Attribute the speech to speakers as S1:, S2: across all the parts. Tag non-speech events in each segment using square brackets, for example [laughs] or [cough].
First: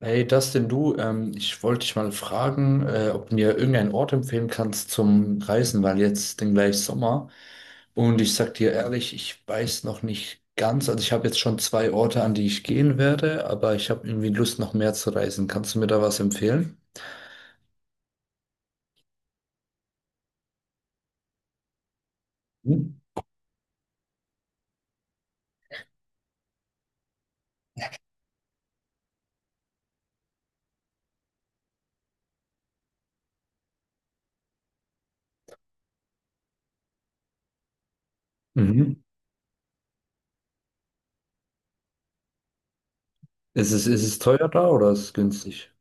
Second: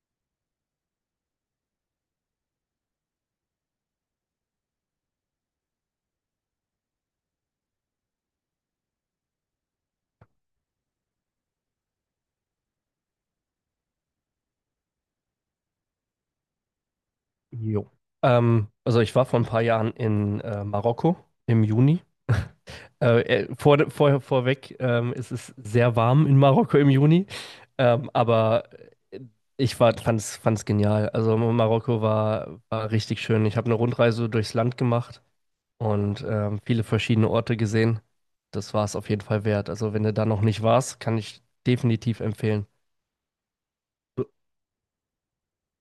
S1: Hey Dustin, du, ich wollte dich mal fragen, ob du mir irgendeinen Ort empfehlen kannst zum Reisen, weil jetzt den gleich Sommer. Und ich sag dir ehrlich, ich weiß noch nicht ganz. Also ich habe jetzt schon zwei Orte, an die ich gehen werde, aber ich habe irgendwie Lust, noch mehr zu reisen. Kannst du mir da was empfehlen?
S2: Jo. Also ich war vor ein paar Jahren in Marokko im Juni. [laughs]
S1: Mhm.
S2: Vorweg, es ist sehr warm in Marokko im Juni, aber fand es genial. Also Marokko war richtig schön. Ich habe eine Rundreise durchs Land gemacht und viele verschiedene Orte gesehen. Das war es
S1: Mhm.
S2: auf jeden Fall wert. Also wenn du da noch nicht warst, kann ich definitiv empfehlen.
S1: Ist es teuer da oder ist es günstig?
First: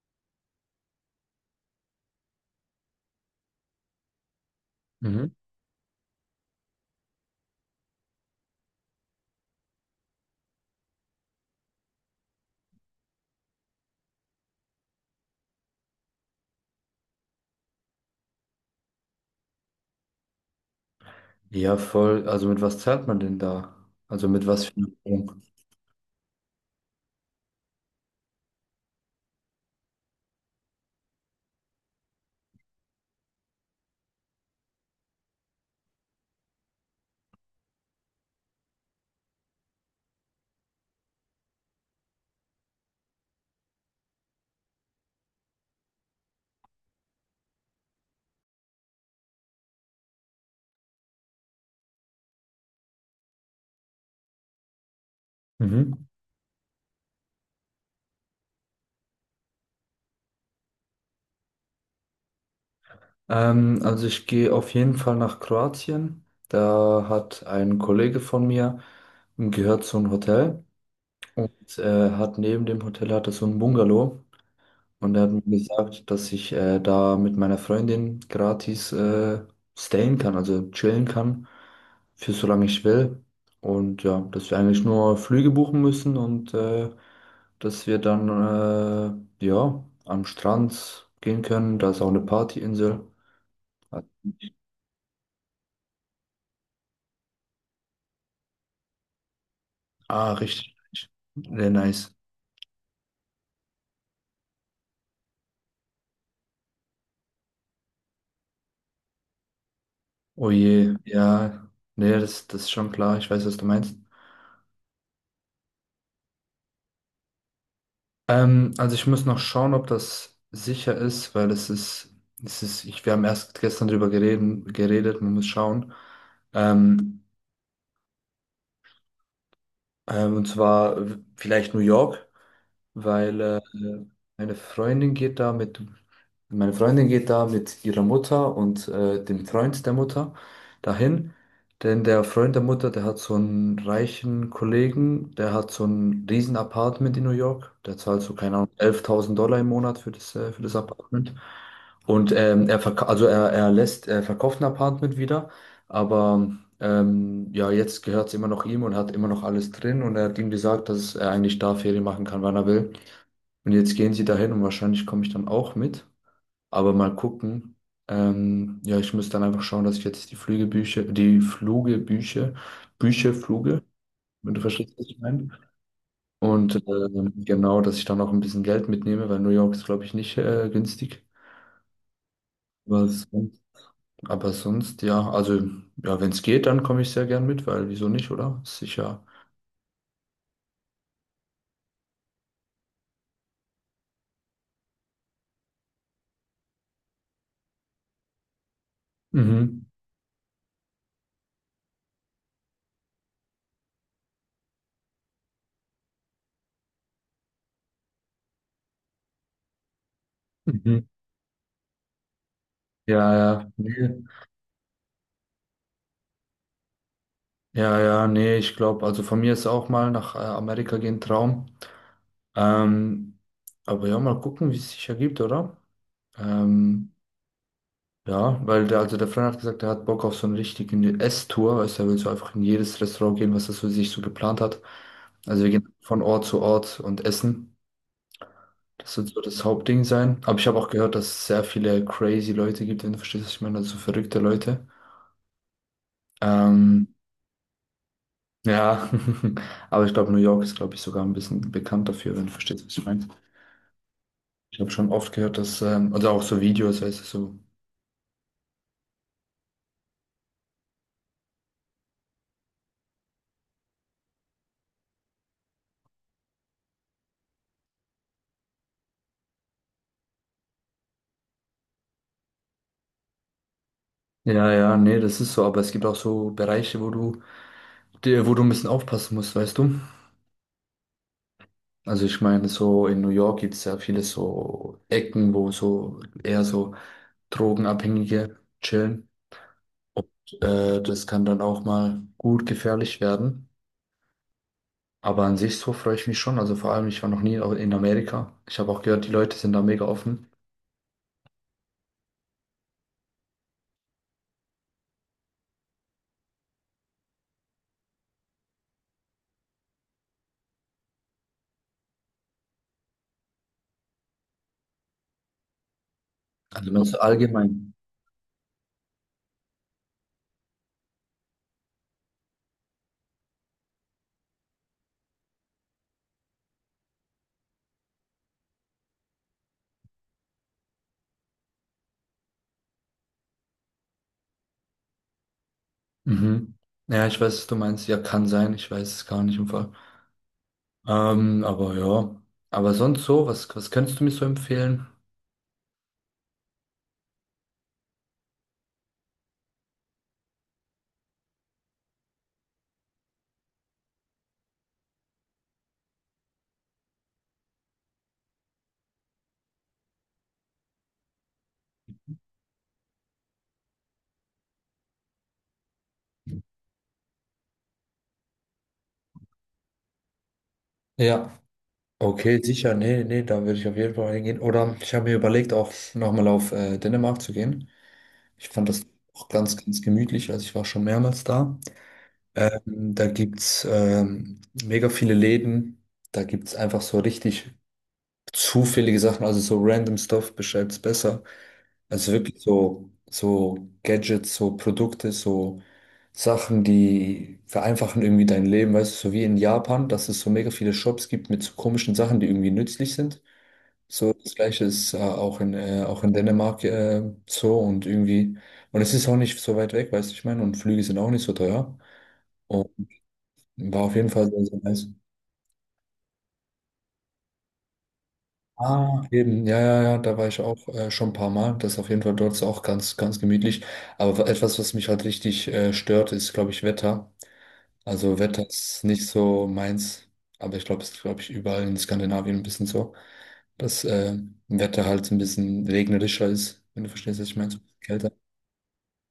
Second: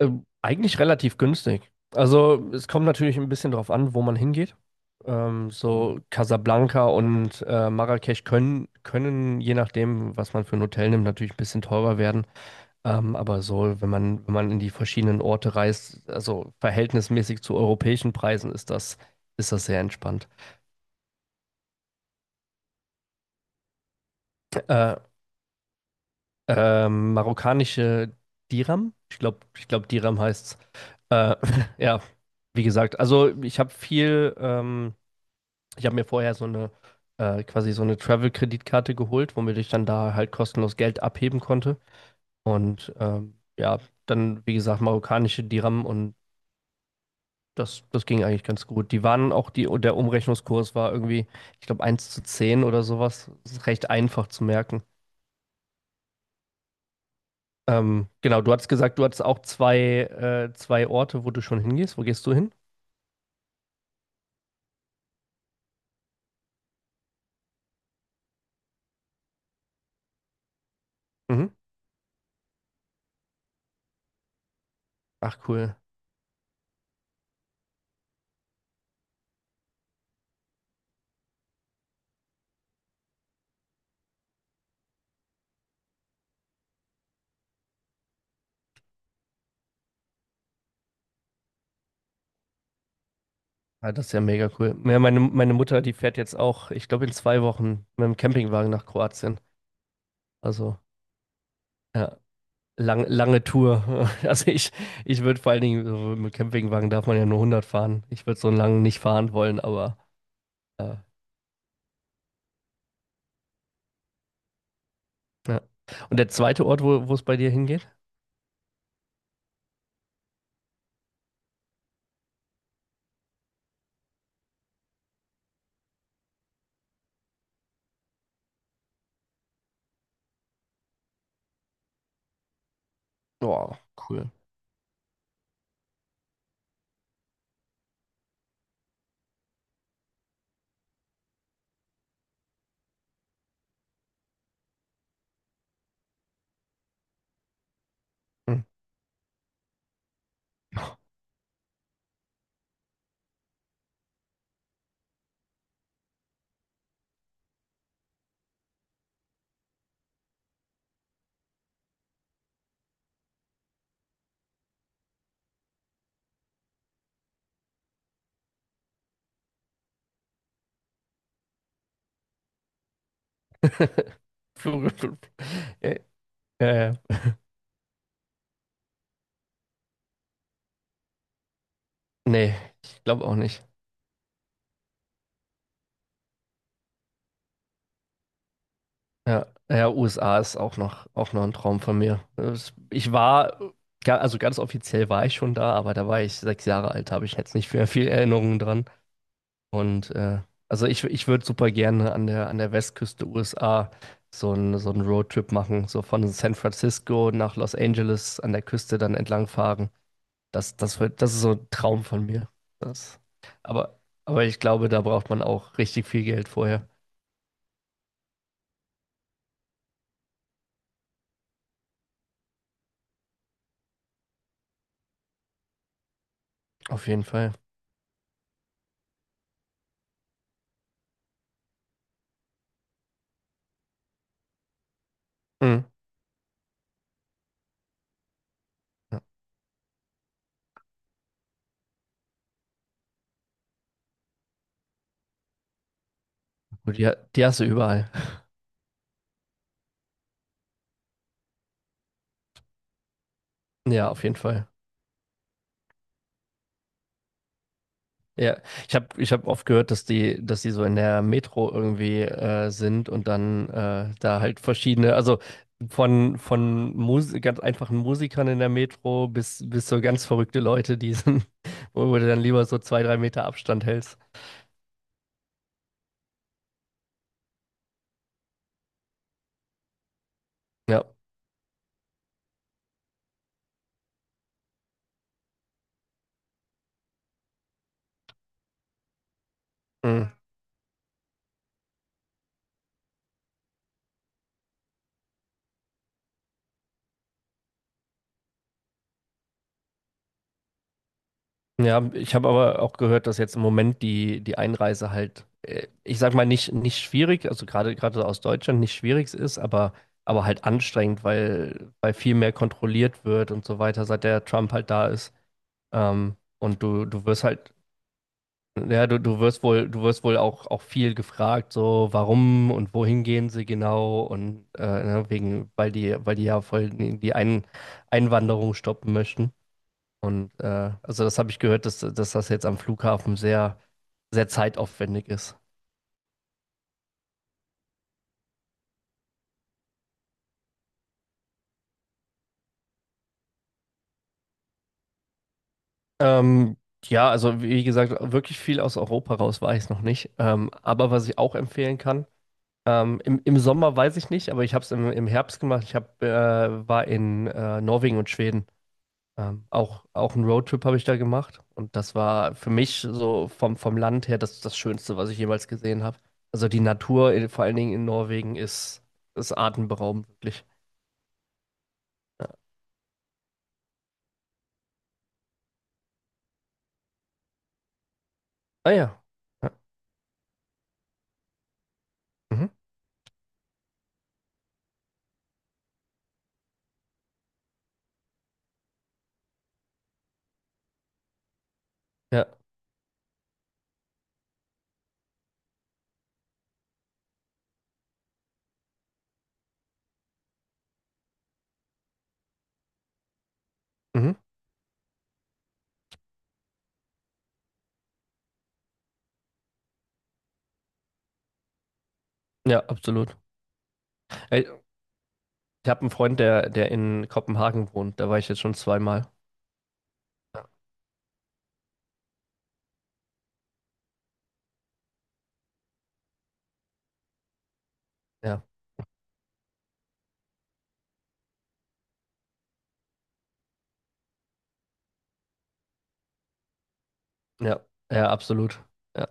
S2: Eigentlich relativ günstig. Also es kommt natürlich ein bisschen drauf an, wo man hingeht.
S1: Mhm.
S2: So Casablanca und Marrakesch können, je nachdem, was man für ein Hotel nimmt, natürlich ein bisschen teurer werden. Aber so, wenn man in die verschiedenen Orte reist, also verhältnismäßig zu europäischen Preisen, ist das sehr entspannt.
S1: Ja, voll. Also mit was zahlt man denn da? Also mit was für einer
S2: Äh,
S1: Wohnung?
S2: Marokkanische Dirham, ich glaube, Dirham heißt. Äh, [laughs] ja, wie gesagt, also ich habe viel. Ich habe mir vorher so eine quasi so eine Travel-Kreditkarte geholt, womit ich dann da halt kostenlos Geld abheben konnte. Und ja, dann, wie gesagt, marokkanische Dirham und das ging eigentlich ganz gut. Die waren auch, die, der Umrechnungskurs war irgendwie, ich glaube, eins zu 10 oder sowas. Das ist recht einfach zu merken.
S1: Mhm.
S2: Genau, du hattest gesagt, du hattest auch zwei Orte, wo du schon hingehst. Wo gehst du hin?
S1: Also ich gehe auf jeden Fall nach Kroatien. Da hat ein Kollege von mir gehört zu einem Hotel
S2: Mhm.
S1: und hat neben dem Hotel hat er so ein Bungalow und er hat
S2: Ach,
S1: mir
S2: cool.
S1: gesagt, dass ich da mit meiner Freundin gratis stayen kann, also chillen kann für solange ich will. Und ja, dass wir eigentlich nur Flüge buchen müssen und dass wir dann ja am Strand gehen können. Da ist auch eine Partyinsel.
S2: Ja, das ist ja mega cool. Ja, meine Mutter, die fährt jetzt auch, ich glaube, in 2 Wochen mit dem Campingwagen nach Kroatien.
S1: Ah, richtig.
S2: Also,
S1: Richtig. Sehr nice.
S2: ja, lange Tour. [laughs] Also ich würde vor allen Dingen, so mit Campingwagen darf man ja nur 100 fahren. Ich würde so einen langen nicht fahren wollen, aber
S1: Oh
S2: äh,
S1: je, ja. Nee, das ist schon klar. Ich weiß, was du meinst.
S2: ja. Und der zweite Ort, wo es bei dir hingeht?
S1: Also ich muss noch schauen, ob das sicher ist, weil es ist, ich, wir haben erst gestern drüber geredet, man muss schauen. Ähm, und zwar vielleicht New York. Weil
S2: Boah, cool.
S1: meine Freundin geht da mit, meine Freundin geht da mit ihrer Mutter und dem Freund der Mutter dahin. Denn der Freund der Mutter, der hat so einen reichen Kollegen, der hat so ein riesen Apartment in New York. Der zahlt so, keine
S2: Hm.
S1: Ahnung, $11.000 im Monat für für das Apartment. Und also er lässt, er verkauft ein Apartment wieder, aber ja, jetzt gehört es immer noch ihm und hat immer noch alles drin und er hat ihm gesagt, dass er eigentlich da Ferien machen kann, wann er will. Und jetzt gehen sie dahin und wahrscheinlich komme ich dann auch mit. Aber mal gucken. Ja, ich muss dann einfach schauen, dass ich jetzt die Flügebücher, die Flugebücher, Bücher, Fluge,
S2: [laughs]
S1: wenn du
S2: Flug-
S1: verstehst, was ich
S2: Flug-
S1: meine.
S2: Äh,
S1: Und
S2: äh,
S1: genau, dass ich dann auch ein bisschen Geld mitnehme, weil New York ist, glaube ich, nicht günstig.
S2: Nee, ich
S1: Aber
S2: glaube auch
S1: sonst,
S2: nicht.
S1: aber sonst, ja, also ja, wenn es geht, dann komme ich sehr gern mit, weil wieso nicht, oder? Ist sicher.
S2: Ja, ja, USA ist auch noch ein Traum von mir. Also ganz offiziell war ich schon da, aber da war ich 6 Jahre alt, habe ich jetzt nicht mehr viel Erinnerungen dran.
S1: Mhm.
S2: Und also ich würde super gerne an an der Westküste USA so einen Roadtrip machen, so von San Francisco nach Los Angeles an der Küste dann entlangfahren.
S1: Mhm.
S2: Das ist so ein Traum von mir. Das,
S1: Ja, ja,
S2: aber,
S1: nee.
S2: aber ich glaube, da braucht man auch richtig viel Geld vorher.
S1: Ja, ja, nee, ich glaube, also von mir ist auch mal nach Amerika gehen Traum. Ähm, aber ja, mal gucken, wie es sich ergibt, oder?
S2: Auf
S1: Ähm,
S2: jeden Fall.
S1: ja, weil also der Freund hat gesagt, er hat Bock auf so eine richtige Esstour, weißt du, er will so einfach in jedes Restaurant gehen, was er so sich so geplant hat. Also wir
S2: Mhm.
S1: gehen von Ort zu Ort und essen. Das wird so das Hauptding sein. Aber ich habe auch gehört, dass es sehr viele crazy Leute gibt, wenn du verstehst, was ich meine, also so verrückte Leute.
S2: Und
S1: Ähm,
S2: die hast du überall.
S1: Ja, [laughs] aber ich glaube, New York ist, glaube ich, sogar ein bisschen bekannt dafür, wenn du verstehst, was ich meine.
S2: Ja, auf jeden Fall.
S1: Ich habe schon oft gehört, dass, oder auch so Videos, weißt du, so.
S2: Ja, ich hab oft gehört, dass dass die so in der Metro irgendwie sind und dann da halt verschiedene, also von Mus ganz einfachen Musikern in der Metro bis so ganz verrückte Leute, die sind, [laughs] wo du dann lieber so 2, 3 Meter Abstand hältst.
S1: Ja, ja, nee, das ist so, aber es gibt auch so Bereiche, wo du ein bisschen aufpassen musst, weißt du?
S2: Ja.
S1: Also ich meine, so in New York gibt es ja viele so Ecken, wo so eher so Drogenabhängige chillen. Und
S2: Mhm.
S1: das kann dann auch mal gut gefährlich werden. Aber an sich so freue ich mich schon. Also vor allem, ich war noch nie in Amerika. Ich habe auch gehört, die Leute sind da mega offen.
S2: Ja, ich habe aber auch gehört, dass jetzt im Moment die Einreise halt, ich sag mal, nicht schwierig, also gerade aus Deutschland nicht schwierig ist, aber halt anstrengend, weil viel mehr kontrolliert wird und so weiter, seit der Trump halt da ist. Und
S1: Also
S2: du,
S1: nur so
S2: du wirst halt,
S1: allgemein.
S2: ja, du wirst wohl auch viel gefragt, so warum und wohin gehen sie genau und ne, wegen, weil die ja voll die Einwanderung stoppen möchten. Und also das habe ich gehört, dass das jetzt am Flughafen sehr, sehr zeitaufwendig ist.
S1: Mhm. Ja, ich weiß, was du meinst. Ja, kann sein. Ich weiß es gar nicht im Fall. Aber ja. Aber sonst so, was könntest du mir so empfehlen?
S2: Ähm, ja, also wie gesagt, wirklich viel aus Europa raus war ich noch nicht. Aber was ich auch empfehlen kann, im Sommer weiß ich nicht, aber ich habe es im Herbst gemacht. Ich hab, war in Norwegen und Schweden. Auch einen Roadtrip habe ich da gemacht. Und das war für mich so vom Land her das Schönste, was ich jemals gesehen habe. Also die Natur, vor allen Dingen in Norwegen, ist atemberaubend, wirklich.
S1: Ja, okay, sicher. Nee, nee, da würde ich auf jeden Fall hingehen. Oder ich habe mir überlegt, auch nochmal auf Dänemark zu gehen. Ich fand
S2: Ah
S1: das
S2: ja.
S1: auch
S2: Ja.
S1: ganz, ganz gemütlich. Also ich war schon mehrmals da.
S2: Mhm.
S1: Da gibt es mega viele Läden. Da gibt es einfach so richtig zufällige Sachen, also so random Stuff beschreibt's besser. Also
S2: Ja.
S1: wirklich so, so Gadgets, so Produkte, so Sachen, die vereinfachen irgendwie dein Leben, weißt du, so wie in Japan, dass es so mega viele Shops gibt mit so komischen Sachen, die irgendwie nützlich sind. So,
S2: Mhm.
S1: das Gleiche ist auch in Dänemark so und irgendwie, und es ist auch nicht so weit weg, weißt du, ich meine, und Flüge sind auch nicht so teuer.
S2: Ja,
S1: Und
S2: absolut.
S1: war auf jeden Fall sehr,
S2: Ey,
S1: sehr nice.
S2: ich habe einen Freund, der in Kopenhagen wohnt. Da war ich jetzt schon
S1: Ah,
S2: zweimal.
S1: eben, ja, ja, ja, da war ich auch schon ein paar Mal. Das ist auf jeden Fall dort ist auch ganz, ganz gemütlich. Aber etwas, was mich halt richtig stört, ist, glaube ich, Wetter. Also
S2: Ja,
S1: Wetter ist nicht so meins, aber ich glaube, es ist, glaube ich, überall in Skandinavien ein bisschen so, dass Wetter halt ein bisschen regnerischer ist, wenn du verstehst, was ich meine, so
S2: ja,
S1: ein bisschen
S2: ja,
S1: kälter.
S2: absolut. Ja.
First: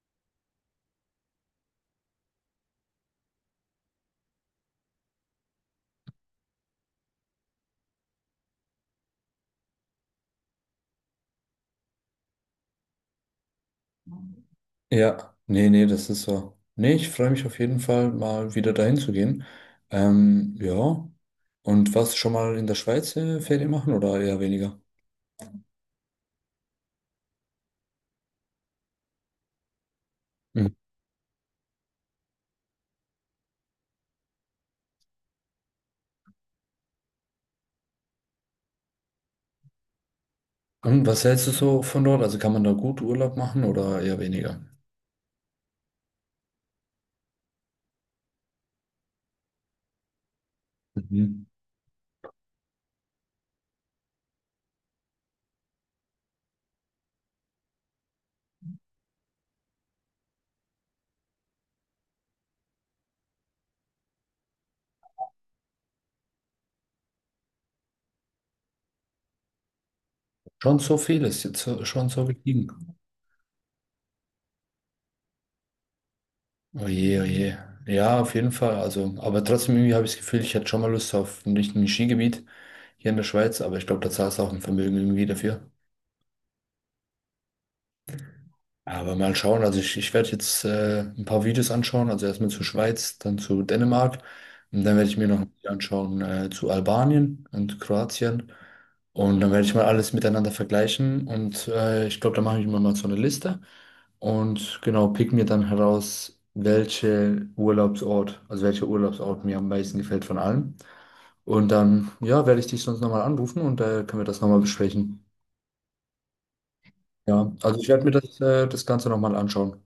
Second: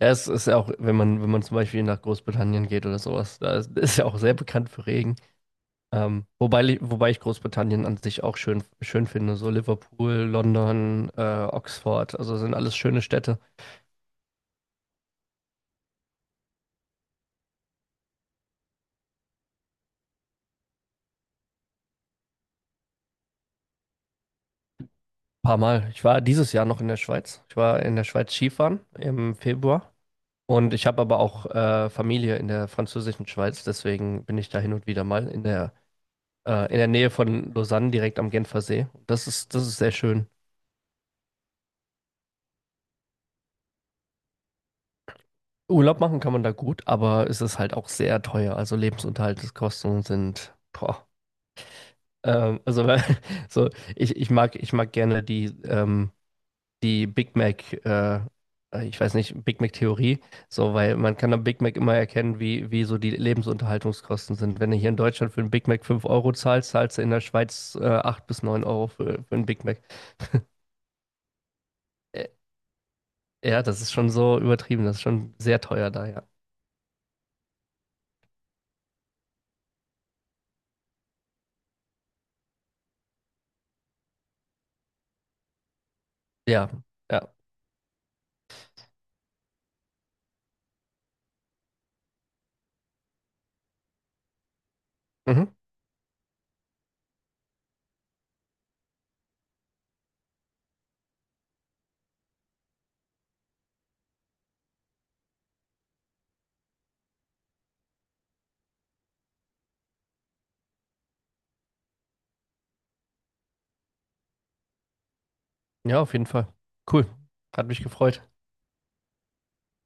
S2: Ja, es ist ja auch, wenn man zum Beispiel nach Großbritannien geht oder sowas, ist ja auch sehr bekannt für Regen. Wobei ich Großbritannien an sich auch schön, schön finde. So Liverpool, London, Oxford, also sind alles schöne Städte.
S1: Ja, nee, nee, das ist so. Nee, ich freue mich auf jeden Fall, mal wieder dahin zu gehen. Ja. Und warst du schon mal in der Schweiz Ferien machen oder eher weniger?
S2: Paar Mal. Ich war dieses Jahr noch in der Schweiz. Ich war in der Schweiz Skifahren im Februar. Und ich habe aber auch Familie in der französischen Schweiz, deswegen bin ich da hin und wieder mal in der Nähe von Lausanne, direkt am Genfersee. Das ist sehr schön.
S1: Und was hältst du so von dort? Also kann man da gut Urlaub machen oder eher weniger?
S2: Urlaub machen kann man da gut, aber es ist halt auch sehr teuer. Also Lebensunterhaltskosten sind, boah.
S1: Mhm.
S2: Also [laughs] so, ich mag gerne die die Big Mac, ich weiß nicht, Big Mac-Theorie, so, weil man kann am Big Mac immer erkennen, wie so die Lebensunterhaltungskosten sind. Wenn du hier in Deutschland für einen Big Mac 5 Euro zahlst, zahlst du in der Schweiz 8 bis neun Euro für einen Big Mac.
S1: Schon so viel ist jetzt schon so
S2: Äh,
S1: gestiegen.
S2: ja, das ist schon so übertrieben, das ist schon sehr teuer da, ja.
S1: Oh je, oh je. Ja, auf jeden Fall. Also, aber trotzdem irgendwie habe ich das Gefühl, ich hätte schon mal Lust auf nicht ein richtiges Skigebiet hier in der Schweiz, aber ich glaube, da zahlst du auch ein Vermögen irgendwie dafür.
S2: Ja, ja.
S1: Aber mal schauen, ich werde jetzt ein paar Videos anschauen, also erstmal zur Schweiz, dann zu Dänemark und dann werde ich mir noch
S2: Mhm.
S1: ein Video anschauen zu Albanien und Kroatien und dann werde ich mal alles miteinander vergleichen und ich glaube, da mache ich mir mal so eine Liste und genau, pick mir dann heraus, also welcher Urlaubsort mir am meisten gefällt von allen und dann, ja, werde ich dich sonst nochmal anrufen und können wir das nochmal besprechen.
S2: Ja, auf jeden Fall. Cool.
S1: Ja,
S2: Hat
S1: also
S2: mich
S1: ich werde mir
S2: gefreut.
S1: das Ganze nochmal anschauen.